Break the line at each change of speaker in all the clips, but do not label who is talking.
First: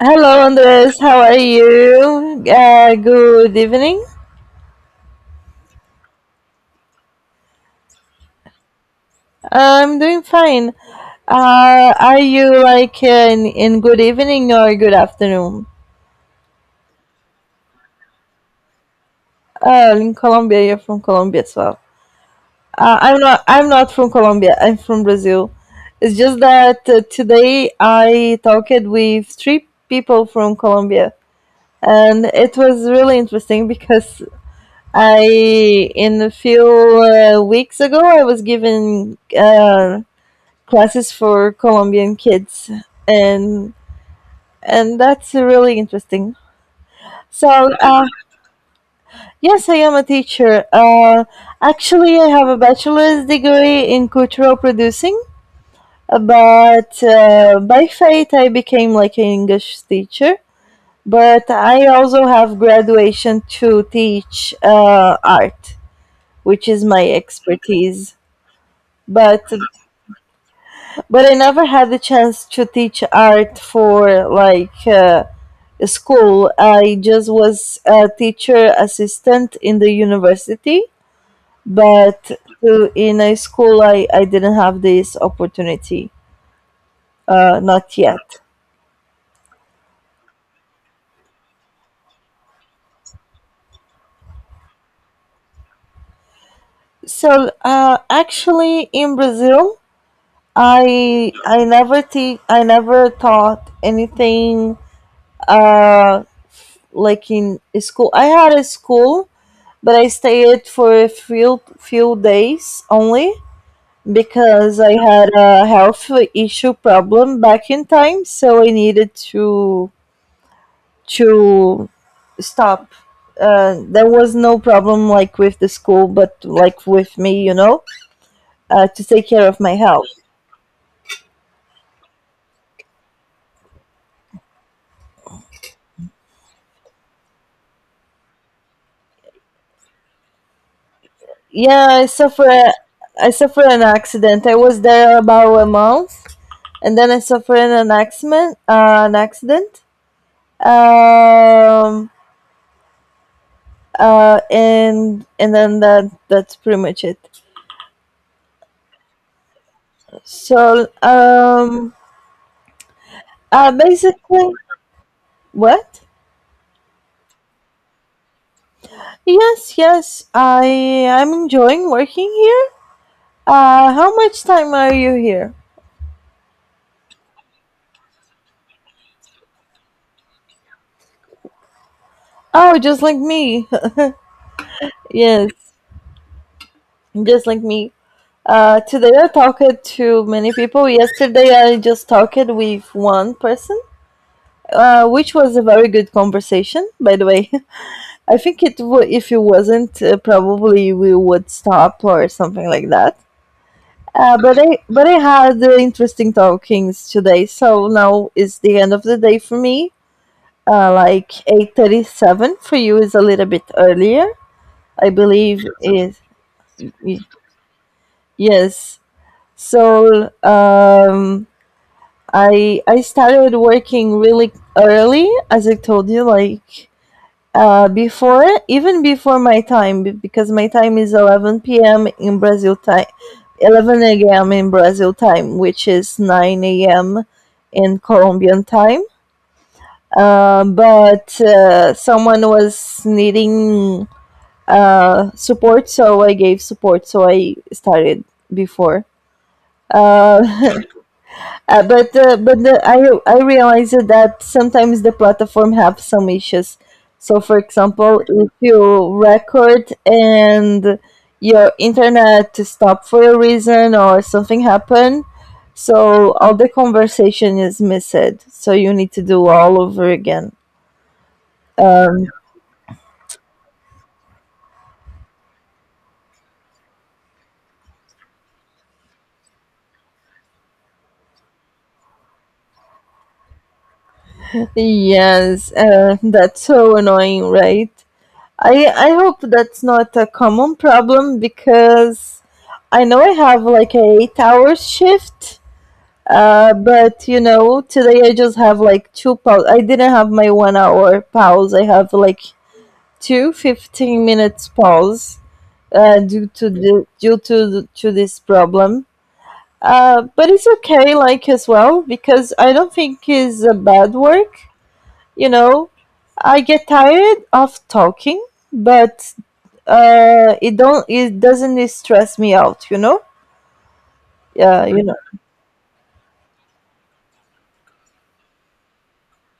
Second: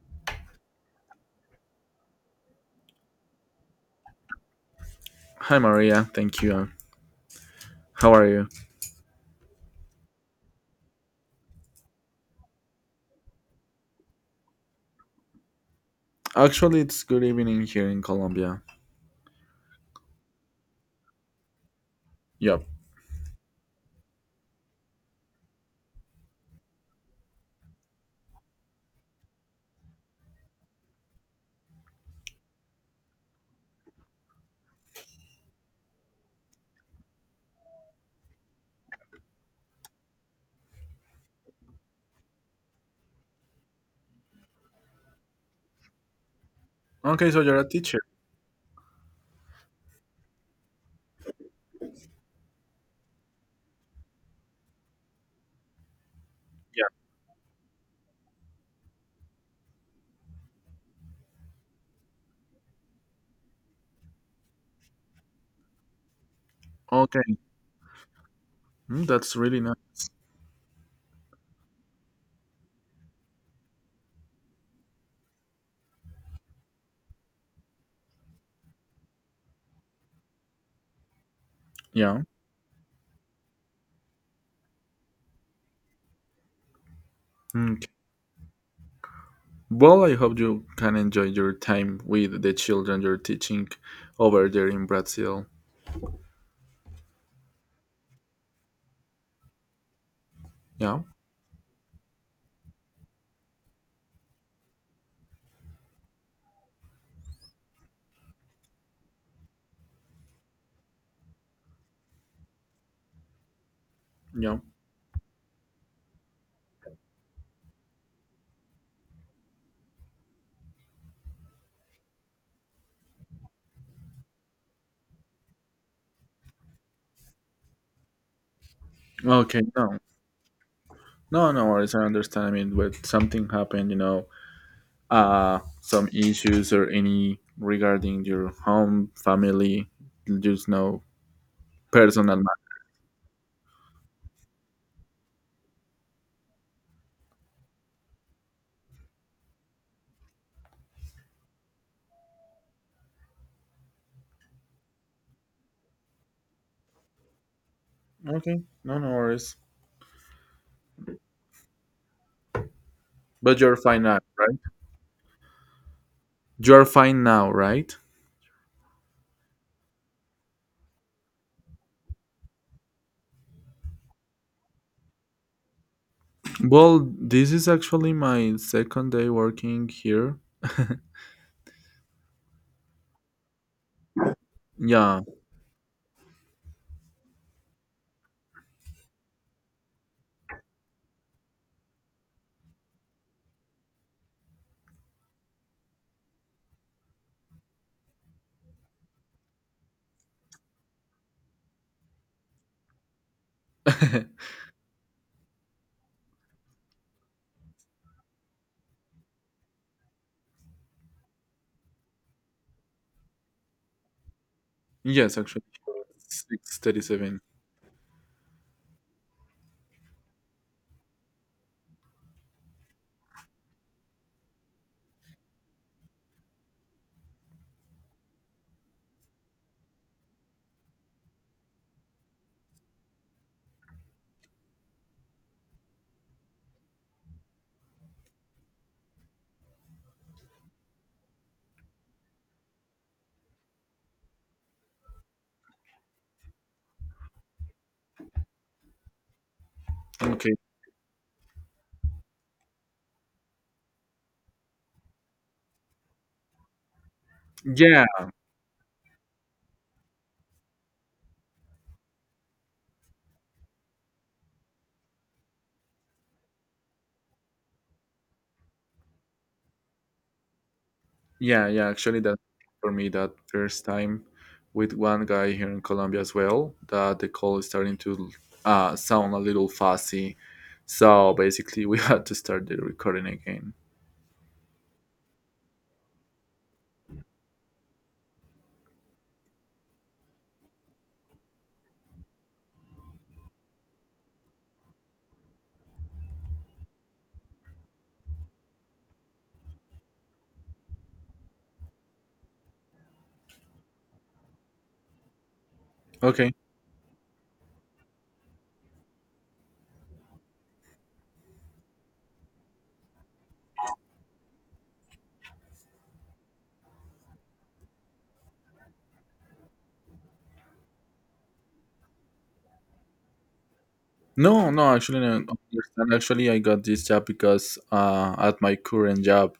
Hello, Andres. How are you? Good evening.
Hi Maria, thank you. How are you?
I'm doing fine. Are you like in good evening or good afternoon?
Actually, it's good evening here in Colombia.
In Colombia, you're from Colombia as well.
Yep.
I'm not. I'm not from Colombia. I'm from Brazil. It's just that today I talked with three people from Colombia, and it was really interesting because I, in a few weeks ago, I was given classes for Colombian kids, and and that's really interesting.
Okay, so you're a
So
teacher.
uh, yes, I am a teacher. Actually, I have a bachelor's degree in cultural producing,
Yeah.
but by fate I became like an English teacher. But I also have graduation to teach art, which is my
Okay.
expertise.
Mm, that's
But
really nice.
but I never had the chance to teach art for like school. I just was a teacher assistant in the university,
Yeah.
but in a school, I didn't have this opportunity,
Mm.
not yet.
Well, I hope you can enjoy your time with the children you're teaching over there in Brazil.
So actually, in Brazil,
Yeah.
I never taught anything uh, like in school. I had a school, but I stayed for a few days only
Yeah.
because I had a health issue problem back in time, so I needed to stop. There was no problem like with the school, but like with me, you know, to take care of
Okay.
my
No.
health.
No, no worries. I understand. I mean, with something happened, some issues or any regarding your home, family, just no
Yeah, I
personal
suffer. I suffered an accident. I was there about a month, and then I suffered an accident. An accident. Um, and then that's pretty much it.
matter. Okay. No, no worries.
So um,
But you're fine now,
Basically,
right?
what?
You're fine now, right?
Yes, yes. I'm enjoying working here. How much time are you here?
Well, this is actually my second day working here.
Oh, just like me.
Yeah.
Yes, just like me. Today I talked to many people. Yesterday I just talked with one person, which was a very good conversation, by the way. I think it w- If it wasn't, probably we would stop or something like that. But I had the interesting talkings today. So now is the end of the day for me. Like 8:37 for you is a little bit earlier, I
Yes, actually.
believe. Y-
6:37.
yes. So um, I started working really early, as I told you, like before my because my time is 11 p.m. in Brazil time, 11 a.m. in Brazil time, which is 9 a.m. in Colombian time. But Someone was needing support, so I gave support. So I started before.
Okay.
Uh, I realized that sometimes the platform have some issues. So for
Yeah,
example, if you record and your internet to stop for a reason or something happen, so all the conversation is missed. So you need to do all over again.
yeah, yeah. Actually,
Um,
that for me, that first time with one guy here in Colombia as well, that the call is starting to sound a little fussy. So basically, we had to start the recording again.
yes, that's so annoying, right? I hope that's not a common problem because I know I have like a 8 hour shift. But you know, today I just have like two pause. I didn't have my 1 hour pause. I have like two 15 minutes pause
Okay.
to this problem. But it's okay, like as well, because I don't think it's a bad work. You know, I get tired of talking, but it doesn't stress me out, you know?
No,
Yeah,
no,
you know,
actually, I don't understand. Actually, I got this job because at my current job,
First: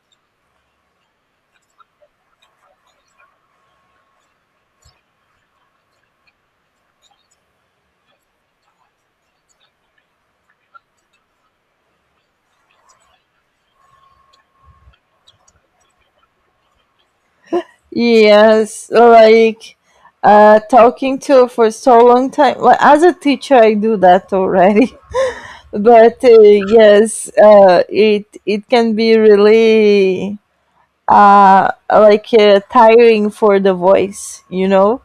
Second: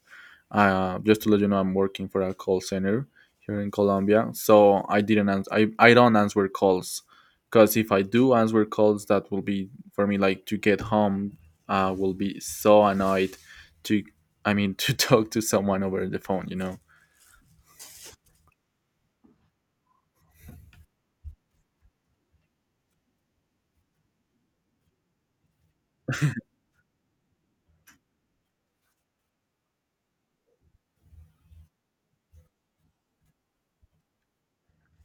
just to let you know, I'm working for a call center here in Colombia. So I don't answer calls because if I do answer calls, that will be for me like to get home. Will be so annoyed to, I mean, to talk to someone over the phone.
yes, like talking to for so long time, well, as a teacher I do that already. but Yes, it can be really tiring for the voice, you know.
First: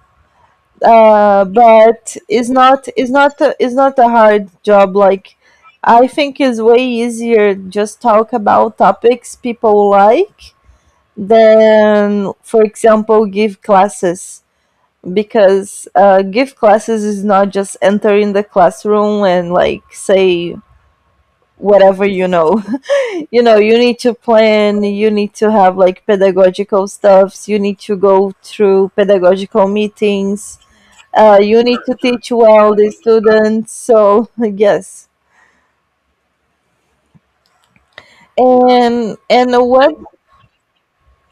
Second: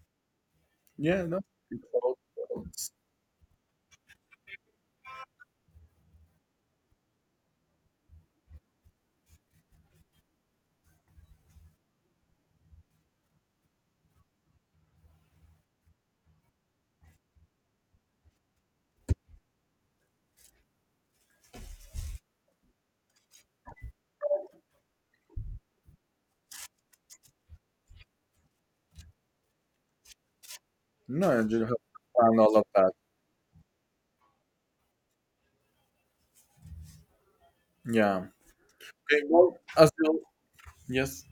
Yeah. No. It's
But
all
it's not,
calls.
it's not a hard job, like I think it's way easier just talk about topics people like than for example give classes, because give classes is not just entering the classroom and like say whatever, you know. You know, you need to plan, you need to have like pedagogical stuffs, you need to go through pedagogical meetings,
No, you
you
have
need to teach
and all of
well the
that.
students. So yes,
Yeah. Okay.
and
Well, as
what?
well. Yes.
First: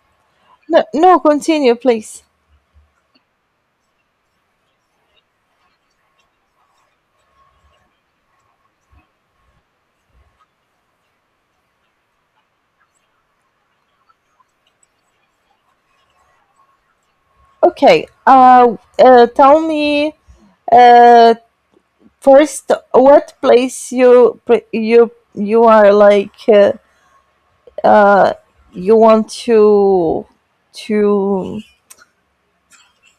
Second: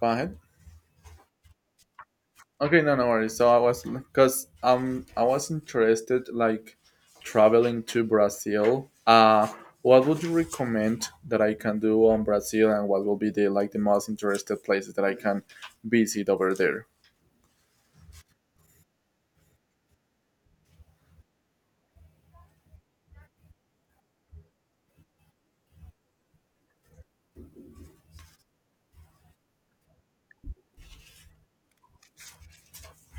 Go ahead.
No, no, continue please.
Okay, no, no worries. So I was because I was interested like traveling to Brazil. What would you recommend that I can do on Brazil, and what will be the like the most interested places that I can visit over there?
Okay, tell me uh first what you you are like uh you want to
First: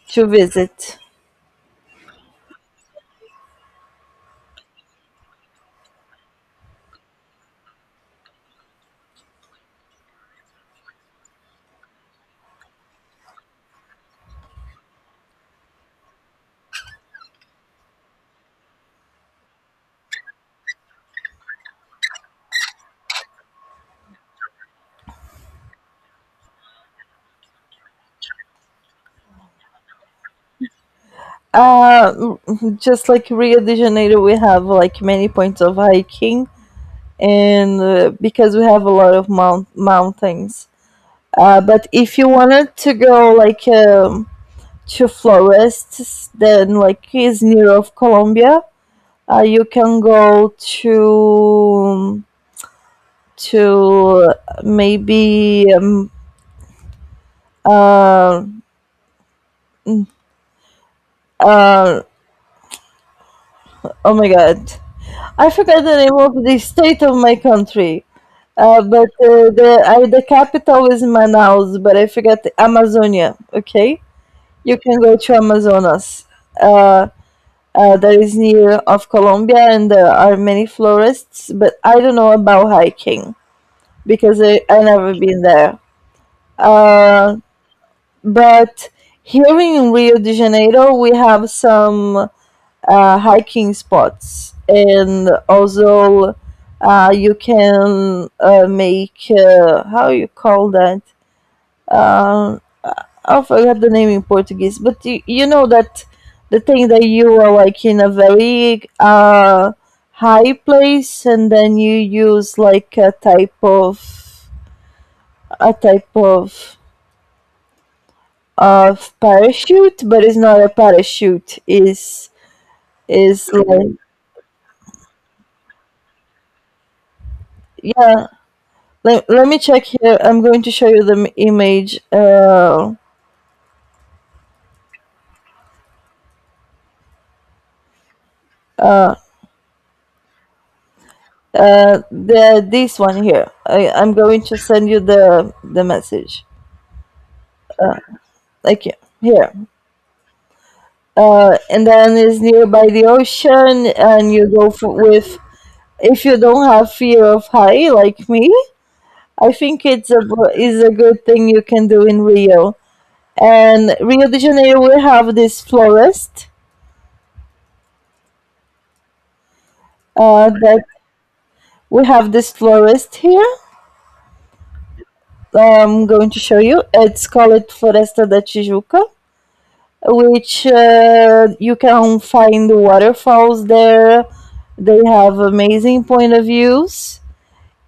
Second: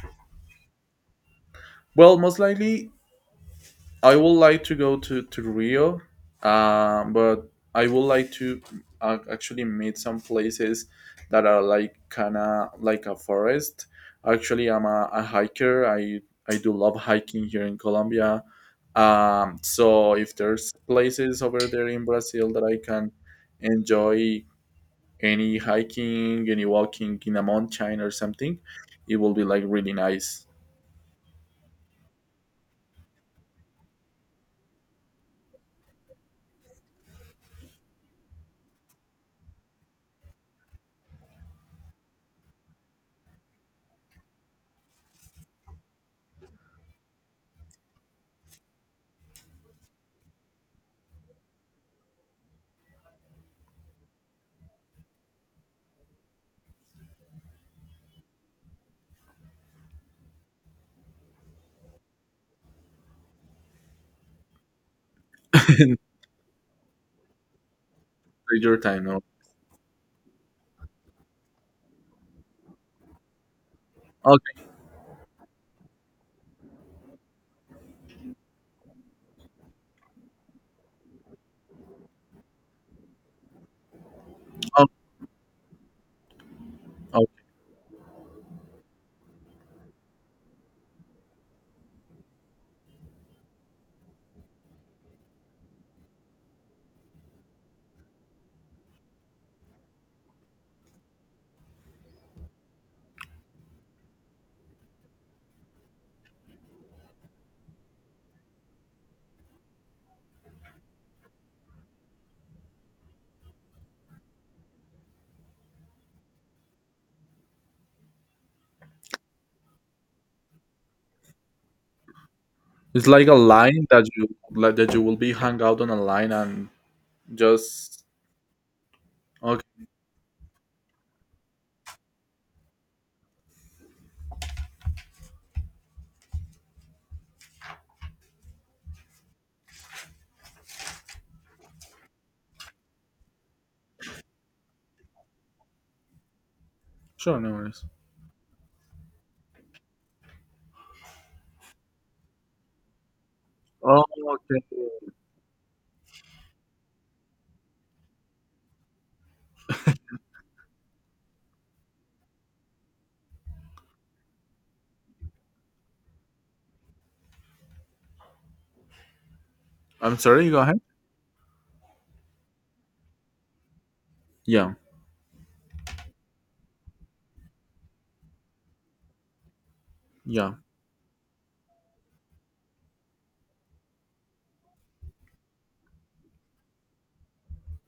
to visit.
Well, most likely I would like to go to Rio, but I would like to actually meet some places that are like kinda like a forest. Actually, a hiker. I do love hiking here in Colombia. So if there's places over there in Brazil that I can enjoy any hiking, any walking in a mountain or something, it will be like really nice.
uh just like Rio de Janeiro, we have like many points of hiking, and because we have a lot of mountains. But if you wanted to go like to forests, then like is near of Colombia, you can go to maybe uh, uh, oh my god, I forgot the name of the state of my country.
Take your time. No?
The capital is Manaus, but I forgot the Amazonia. Okay,
Okay.
you can go to Amazonas. Uh, that is near of Colombia, and there are many forests. But I don't know about hiking because I never been there.
Oh,
Uh, but Here in Rio de Janeiro, we have some hiking spots, and also you can make how you call that. Um, I forgot the name in Portuguese, but you know that the thing that you are like in a very high place, and then you use like a type of parachute, but it's not a parachute.
it's like a
Is
line
like,
that you like, that you will be hung out on a line and just
yeah. Let, let me
okay.
check here. I'm going to show you the image. Uh, the This one here. I'm going to send you the message.
Sure, no worries.
Like yeah, here. And then it's nearby the ocean,
Oh,
and you
okay.
go with. If you don't have fear of high like me, I think it's a is a good thing you can do in Rio. And Rio de Janeiro, we have this florist.
I'm sorry. Go ahead.
That We have this florist here.
Yeah,
I'm going to show you. It's called Floresta da Tijuca,
yeah.
which you can find waterfalls there. They have amazing point of views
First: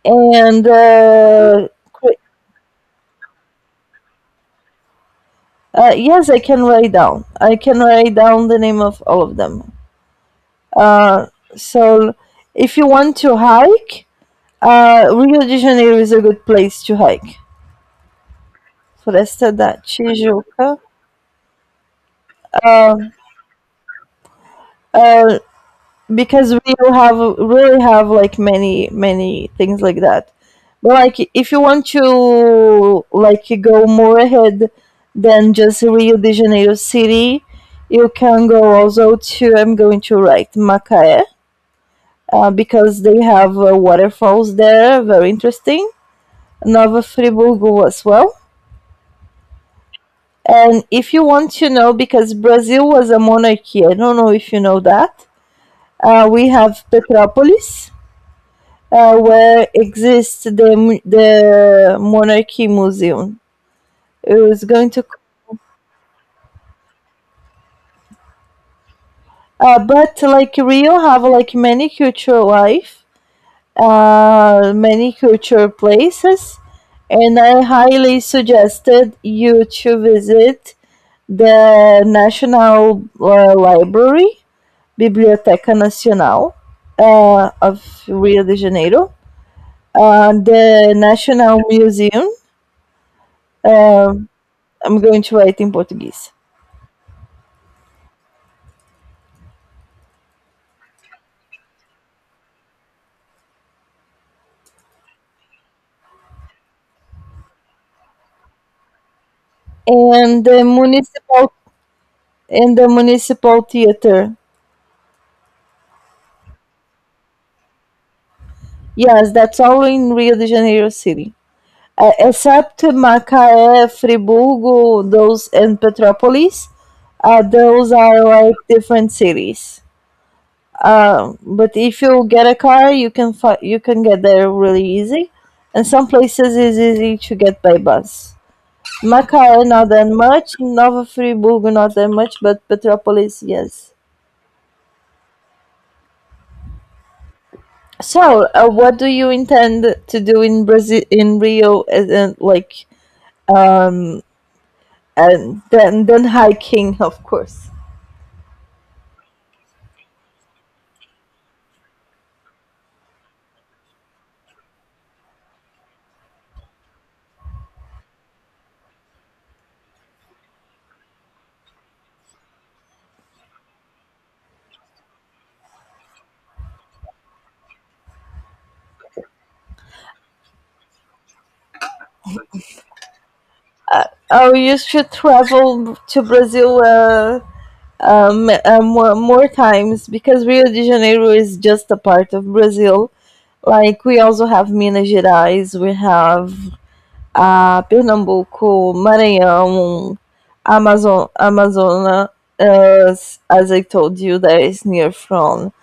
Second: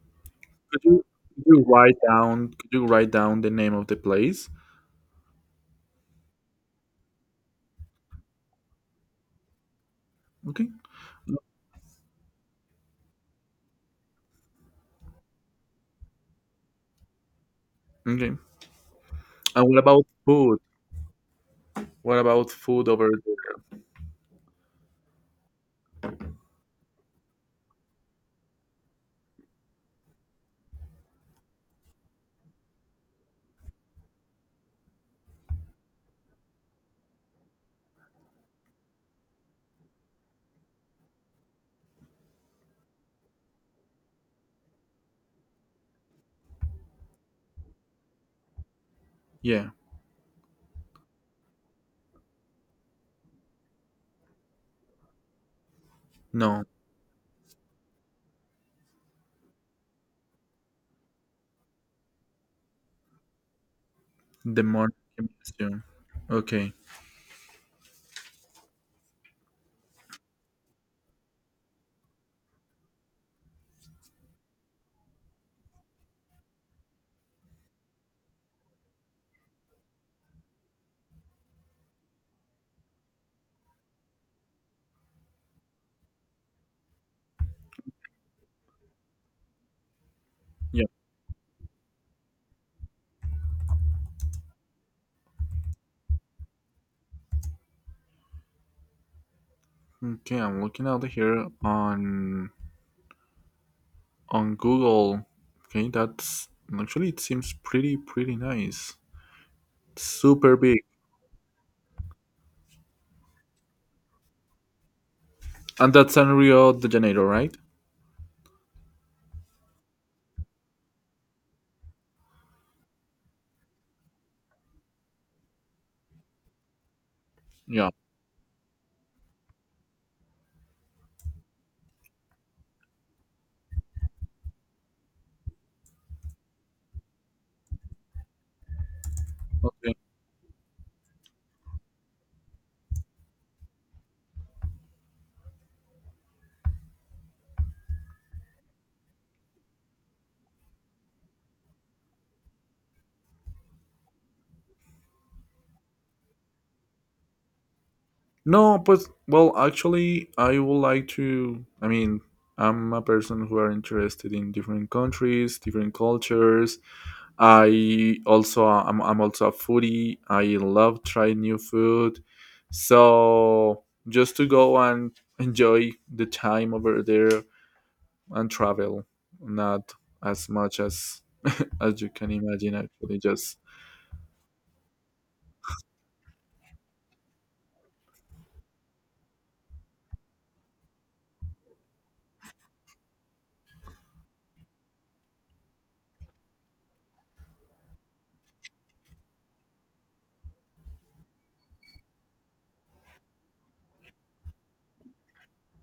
and
Could you could you write down? Could you write down the name of the place?
yes, I can write down. I can write down the name of all of them.
Okay.
Uh, so, if you want to hike, Rio de Janeiro is a good place to hike.
Okay.
Floresta
And
da
what about food?
Tijuca.
What about food
Uh,
over there?
uh, because we will have really have like many things like that, but like if you want to like go more ahead than just Rio de Janeiro city, you can go also to, I'm going to write, Macaé, because they have waterfalls there, very interesting. Nova Friburgo as well.
Yeah.
And if you want to know, because Brazil was a monarchy, I don't know if you know that, we
No.
have Petropolis, where exists the the monarchy museum. It was
The
going
morning
to,
museum. Okay.
but like Rio have like many cultural life, many cultural places, and I highly suggested you to visit the National Library, Biblioteca Nacional of Rio de Janeiro,
Yeah.
the National Museum. um I'm going to write in Portuguese.
Okay. I'm looking out here on Google. Okay, that's actually it seems pretty nice.
and
Super
the
big.
municipal and the municipal theater.
And that's in Rio de Janeiro, right?
Yes, that's all in Rio de Janeiro city, except Macaé, Friburgo, those and Petrópolis.
Yeah.
Those are like different cities. But if you get a car, you can get there really easy, and some places it's easy to get by bus. Macaé not
Okay.
that much, Nova Friburgo not that much, but Petrópolis yes. So, what do you intend to do in Brazil, in Rio, and like, um, and then hiking, of course.
No, but well, actually, I would like to. I mean, I'm a person who are interested in different countries, different cultures. I'm also a foodie. I love trying new food. So just to go and enjoy the time over there and travel, not as much as you can imagine. Actually, just
Oh, you should travel to Brazil, more times, because Rio de Janeiro is just a part of Brazil. Like we also have Minas Gerais, we have Pernambuco, Maranhão, Amazon, Amazonas. As I told you, that is near from,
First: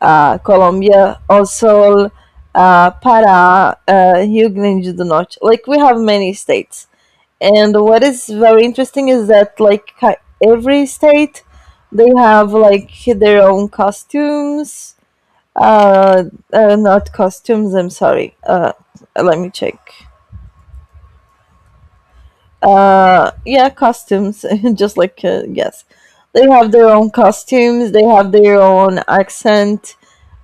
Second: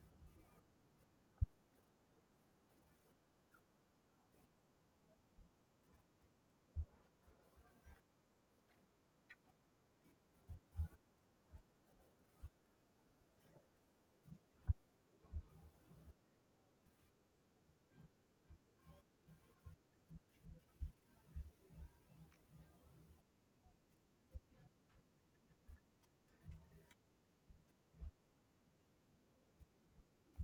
ah, Colombia, also Pará, Rio Grande do Norte. Like we have many states, and what is very interesting is that, every state, they have like their own costumes. Uh, Not costumes, I'm sorry. Let me check. Yeah, costumes. Just like, yes, they have their own costumes. They have their own accent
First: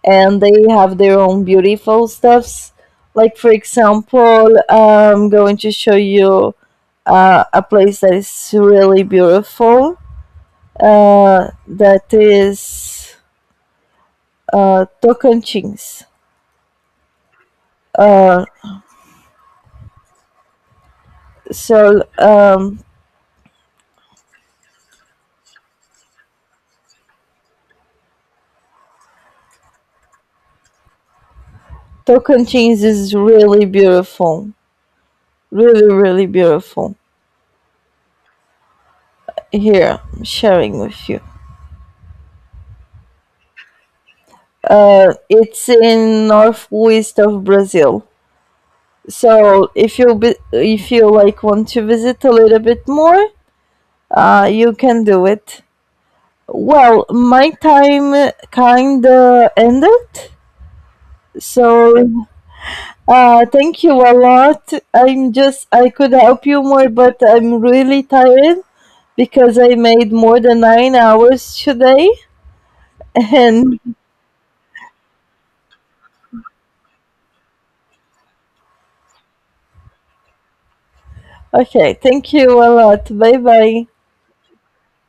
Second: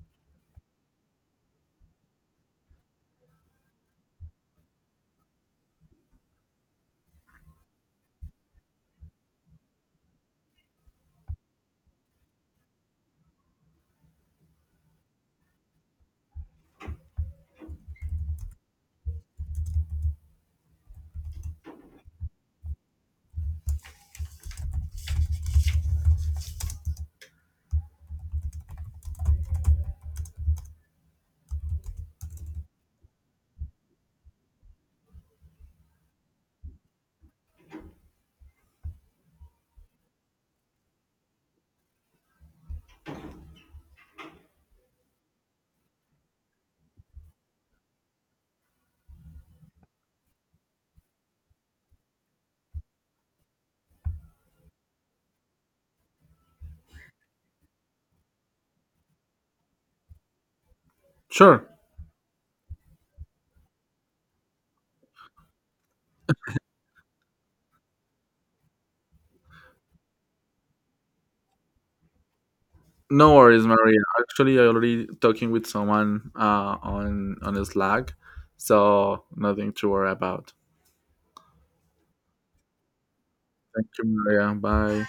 and they have their own beautiful stuffs. Like for example, I'm going to show you a place that is really beautiful. That is Tocantins. Uh, so um, Tocantins is really beautiful, really really beautiful. Here, I'm sharing with you. It's in northwest of Brazil. If you like want to visit a little bit more, you can do it. Well, my time kinda ended.
sure.
So thank you a lot. I could help you more, but I'm really tired because I made more than 9 hours today.
No worries,
And
Maria. Actually, I already talking with someone on Slack, so nothing to worry about.
Okay, thank you a lot. Bye bye.
Thank you, Maria. Bye.